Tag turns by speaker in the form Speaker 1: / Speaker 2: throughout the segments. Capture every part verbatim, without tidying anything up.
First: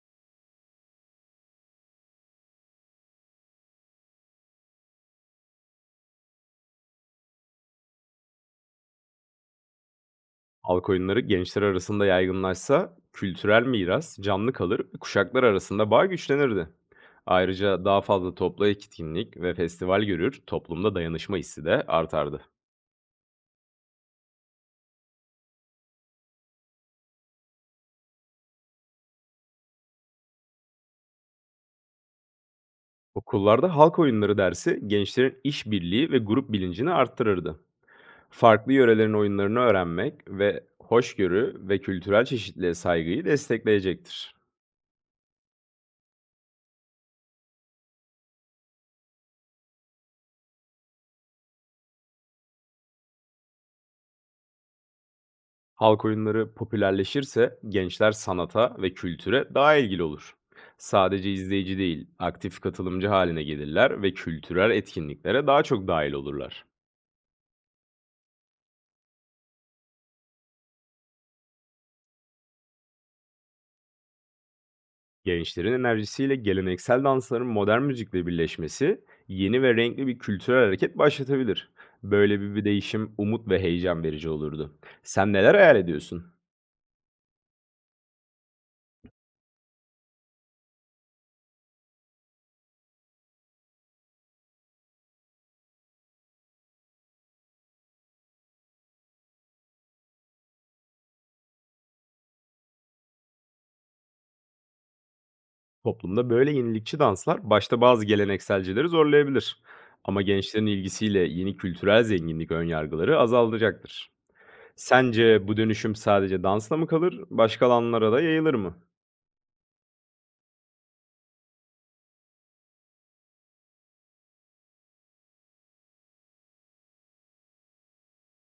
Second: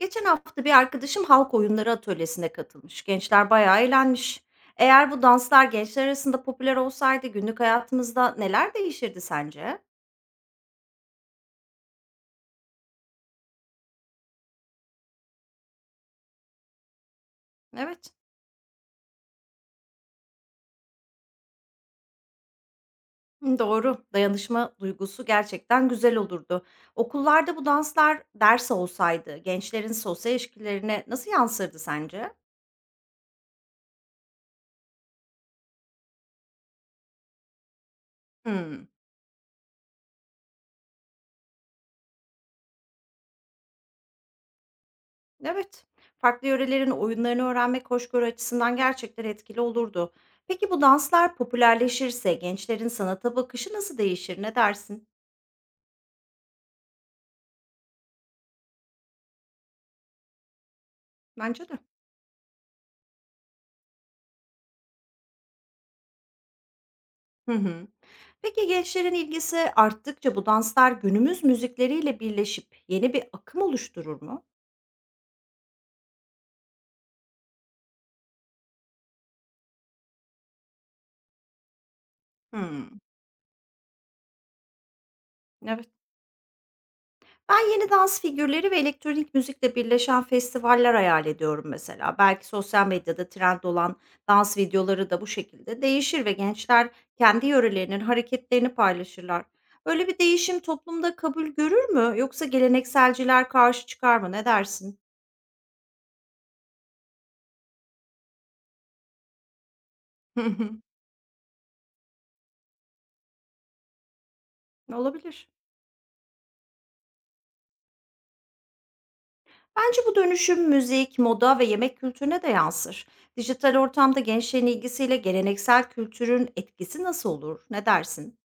Speaker 1: Geçen hafta bir arkadaşım halk oyunları atölyesine katılmış. Gençler bayağı eğlenmiş. Eğer bu danslar gençler arasında popüler olsaydı günlük hayatımızda neler değişirdi sence?
Speaker 2: Halk oyunları gençler arasında yaygınlaşsa kültürel miras canlı kalır ve kuşaklar arasında bağ güçlenirdi. Ayrıca daha
Speaker 1: Evet,
Speaker 2: fazla toplu etkinlik ve festival görür, toplumda dayanışma hissi de artardı.
Speaker 1: hı, doğru. Dayanışma duygusu gerçekten güzel olurdu. Okullarda bu danslar ders olsaydı gençlerin sosyal ilişkilerine nasıl yansırdı sence?
Speaker 2: Okullarda halk oyunları dersi gençlerin işbirliği ve grup bilincini arttırırdı. Farklı
Speaker 1: Hmm.
Speaker 2: yörelerin oyunlarını öğrenmek ve hoşgörü ve kültürel çeşitliliğe saygıyı destekleyecektir.
Speaker 1: Evet, farklı yörelerin oyunlarını öğrenmek hoşgörü açısından gerçekten etkili olurdu. Peki bu danslar popülerleşirse gençlerin sanata bakışı nasıl değişir? Ne dersin?
Speaker 2: Halk oyunları popülerleşirse gençler sanata ve kültüre daha ilgili olur. Sadece
Speaker 1: Bence
Speaker 2: izleyici
Speaker 1: de.
Speaker 2: değil, aktif katılımcı haline gelirler ve kültürel etkinliklere daha çok dahil olurlar.
Speaker 1: Hı hı. Peki gençlerin ilgisi arttıkça bu danslar günümüz müzikleriyle birleşip yeni bir akım oluşturur mu?
Speaker 2: Gençlerin enerjisiyle geleneksel dansların modern müzikle birleşmesi yeni ve renkli bir kültürel hareket başlatabilir. Böyle bir bir
Speaker 1: Hmm,
Speaker 2: değişim umut ve heyecan verici olurdu. Sen neler hayal
Speaker 1: evet.
Speaker 2: ediyorsun?
Speaker 1: Ben yeni dans figürleri ve elektronik müzikle birleşen festivaller hayal ediyorum mesela. Belki sosyal medyada trend olan dans videoları da bu şekilde değişir ve gençler kendi yörelerinin hareketlerini paylaşırlar. Böyle bir değişim toplumda kabul görür mü? Yoksa gelenekselciler karşı çıkar mı? Ne dersin?
Speaker 2: Toplumda böyle yenilikçi danslar başta bazı gelenekselcileri zorlayabilir. Ama gençlerin ilgisiyle yeni kültürel zenginlik önyargıları azaltacaktır. Sence
Speaker 1: Olabilir.
Speaker 2: bu dönüşüm sadece dansla mı kalır, başka alanlara da yayılır mı?
Speaker 1: Bence bu dönüşüm müzik, moda ve yemek kültürüne de yansır. Dijital ortamda gençlerin ilgisiyle geleneksel kültürün etkisi nasıl olur? Ne dersin?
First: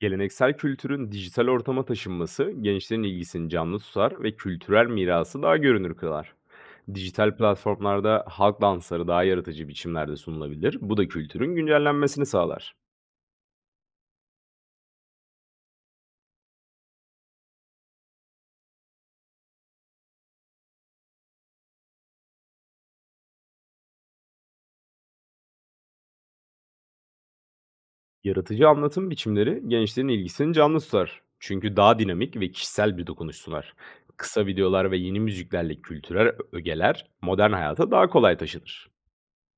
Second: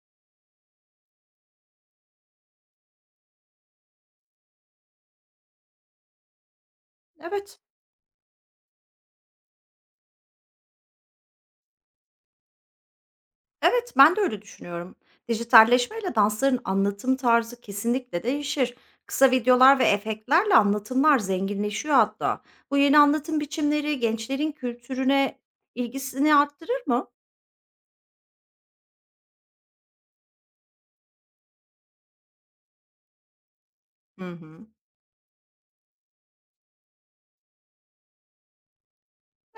Speaker 2: Geleneksel kültürün dijital ortama taşınması gençlerin ilgisini canlı tutar ve kültürel mirası daha görünür kılar. Dijital
Speaker 1: Evet.
Speaker 2: platformlarda halk dansları daha yaratıcı biçimlerde sunulabilir. Bu da kültürün güncellenmesini sağlar.
Speaker 1: Evet, ben de öyle düşünüyorum. Dijitalleşmeyle dansların anlatım tarzı kesinlikle değişir. Kısa videolar ve efektlerle anlatımlar zenginleşiyor hatta. Bu yeni anlatım biçimleri gençlerin kültürüne ilgisini arttırır mı?
Speaker 2: Yaratıcı anlatım biçimleri gençlerin ilgisini canlı tutar. Çünkü daha dinamik ve kişisel bir dokunuş sunar.
Speaker 1: Hı
Speaker 2: Kısa
Speaker 1: hı.
Speaker 2: videolar ve yeni müziklerle kültürel ö- ögeler modern hayata daha kolay taşınır.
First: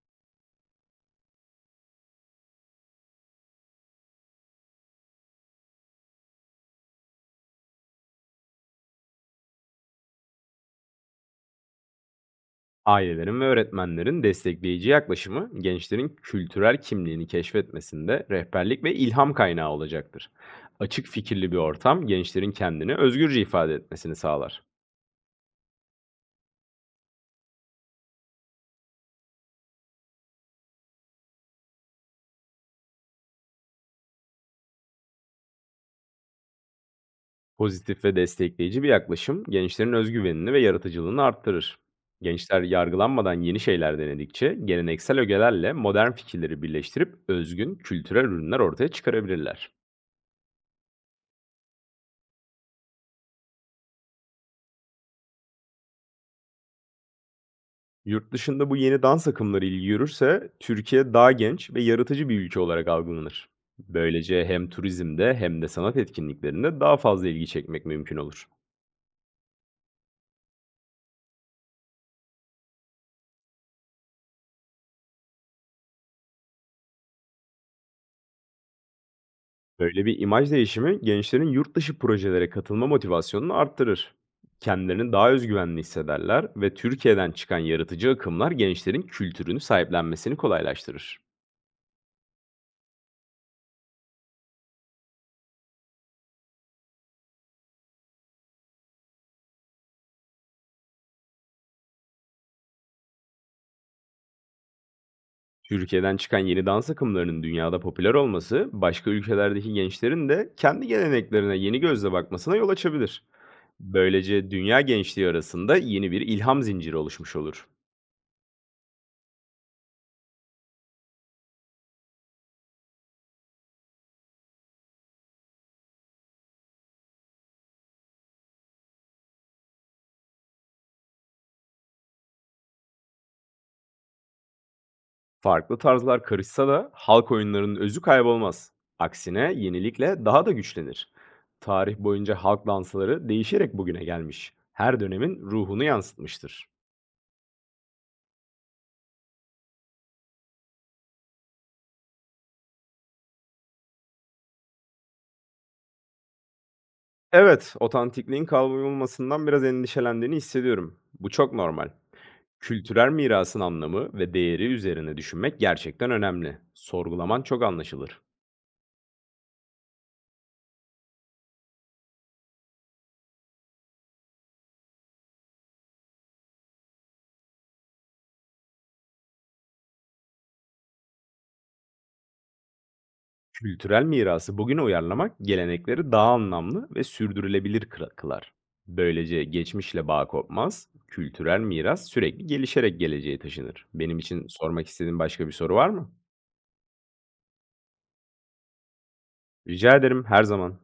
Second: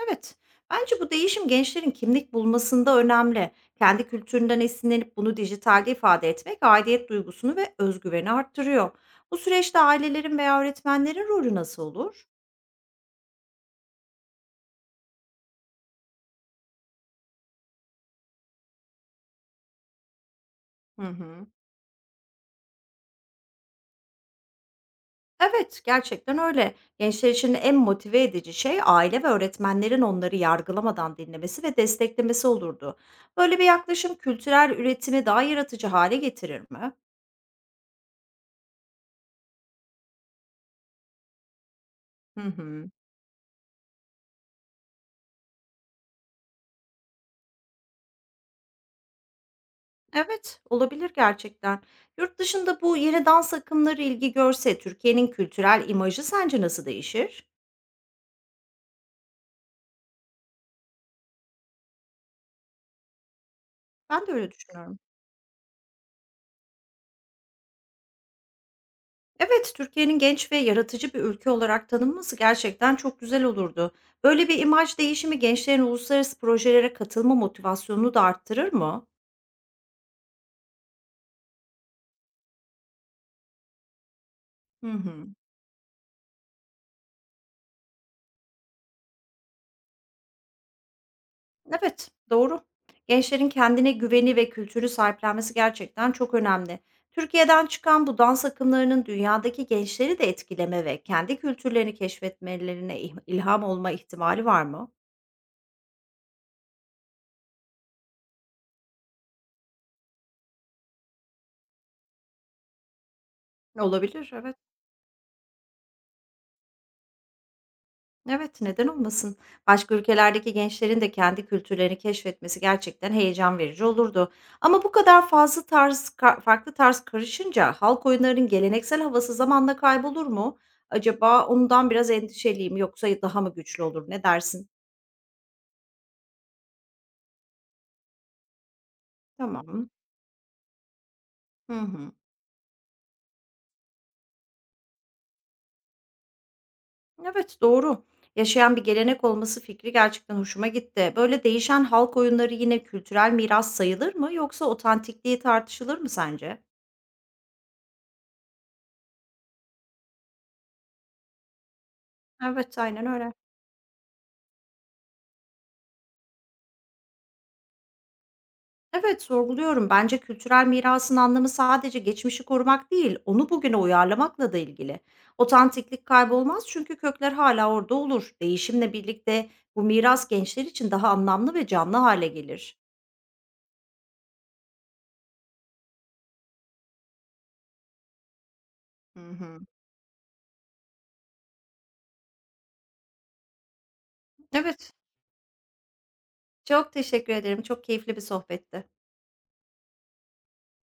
Speaker 1: Evet. Bence bu değişim gençlerin kimlik bulmasında önemli. Kendi kültüründen esinlenip bunu dijitalde ifade etmek aidiyet duygusunu ve özgüveni arttırıyor. Bu süreçte ailelerin veya öğretmenlerin rolü nasıl olur?
Speaker 2: Ailelerin ve öğretmenlerin destekleyici yaklaşımı gençlerin kültürel kimliğini keşfetmesinde rehberlik ve ilham kaynağı olacaktır. Açık
Speaker 1: Hı hı.
Speaker 2: fikirli bir ortam gençlerin kendini özgürce ifade etmesini sağlar.
Speaker 1: Evet, gerçekten öyle. Gençler için en motive edici şey aile ve öğretmenlerin onları yargılamadan dinlemesi ve desteklemesi olurdu. Böyle bir yaklaşım kültürel üretimi daha yaratıcı hale getirir mi?
Speaker 2: Pozitif ve destekleyici bir yaklaşım gençlerin özgüvenini ve yaratıcılığını arttırır.
Speaker 1: Hı
Speaker 2: Gençler
Speaker 1: hı.
Speaker 2: yargılanmadan yeni şeyler denedikçe geleneksel ögelerle modern fikirleri birleştirip özgün kültürel ürünler ortaya çıkarabilirler.
Speaker 1: Evet, olabilir gerçekten. Yurt dışında bu yeni dans akımları ilgi görse Türkiye'nin kültürel imajı sence nasıl değişir?
Speaker 2: Yurt dışında bu yeni dans akımları ilgi görürse Türkiye daha genç ve yaratıcı bir ülke olarak algılanır.
Speaker 1: Ben de
Speaker 2: Böylece
Speaker 1: öyle
Speaker 2: hem
Speaker 1: düşünüyorum.
Speaker 2: turizmde hem de sanat etkinliklerinde daha fazla ilgi çekmek mümkün olur.
Speaker 1: Evet, Türkiye'nin genç ve yaratıcı bir ülke olarak tanınması gerçekten çok güzel olurdu. Böyle bir imaj değişimi gençlerin uluslararası projelere katılma motivasyonunu da arttırır mı?
Speaker 2: Böyle bir imaj değişimi gençlerin yurt dışı projelere katılma motivasyonunu arttırır.
Speaker 1: Hı
Speaker 2: Kendilerini
Speaker 1: hı.
Speaker 2: daha özgüvenli hissederler ve Türkiye'den çıkan yaratıcı akımlar gençlerin kültürünü sahiplenmesini kolaylaştırır.
Speaker 1: Evet, doğru. Gençlerin kendine güveni ve kültürü sahiplenmesi gerçekten çok önemli. Türkiye'den çıkan bu dans akımlarının dünyadaki gençleri de etkileme ve kendi kültürlerini keşfetmelerine ih- ilham olma ihtimali var mı?
Speaker 2: Türkiye'den çıkan yeni dans akımlarının dünyada popüler olması, başka ülkelerdeki gençlerin de kendi geleneklerine yeni gözle bakmasına yol açabilir.
Speaker 1: Olabilir,
Speaker 2: Böylece
Speaker 1: evet.
Speaker 2: dünya gençliği arasında yeni bir ilham zinciri oluşmuş olur.
Speaker 1: Evet, neden olmasın? Başka ülkelerdeki gençlerin de kendi kültürlerini keşfetmesi gerçekten heyecan verici olurdu. Ama bu kadar fazla tarz, ka- farklı tarz karışınca halk oyunlarının geleneksel havası zamanla kaybolur mu? Acaba ondan biraz endişeliyim yoksa daha mı güçlü olur? Ne dersin?
Speaker 2: Farklı tarzlar karışsa da halk oyunlarının özü kaybolmaz. Aksine
Speaker 1: Tamam.
Speaker 2: yenilikle daha da güçlenir.
Speaker 1: Hı
Speaker 2: Tarih
Speaker 1: hı.
Speaker 2: boyunca halk dansları değişerek bugüne gelmiş. Her dönemin ruhunu yansıtmıştır.
Speaker 1: Evet, doğru. Yaşayan bir gelenek olması fikri gerçekten hoşuma gitti. Böyle değişen halk oyunları yine kültürel miras sayılır mı yoksa otantikliği tartışılır mı sence?
Speaker 2: Evet, otantikliğin kaybolmasından biraz endişelendiğini hissediyorum. Bu çok normal.
Speaker 1: Evet, aynen
Speaker 2: Kültürel
Speaker 1: öyle.
Speaker 2: mirasın anlamı ve değeri üzerine düşünmek gerçekten önemli. Sorgulaman çok anlaşılır.
Speaker 1: Evet, sorguluyorum. Bence kültürel mirasın anlamı sadece geçmişi korumak değil, onu bugüne uyarlamakla da ilgili. Otantiklik kaybolmaz çünkü kökler hala orada olur. Değişimle birlikte bu miras gençler için daha anlamlı ve canlı hale gelir.
Speaker 2: Kültürel mirası bugüne uyarlamak gelenekleri daha anlamlı ve sürdürülebilir kıra- kılar.
Speaker 1: Hı
Speaker 2: Böylece
Speaker 1: hı.
Speaker 2: geçmişle bağ kopmaz, kültürel miras sürekli gelişerek geleceğe taşınır. Benim için sormak
Speaker 1: Evet,
Speaker 2: istediğin başka bir soru var mı?
Speaker 1: çok teşekkür ederim. Çok keyifli bir sohbetti.
Speaker 2: Rica ederim her zaman.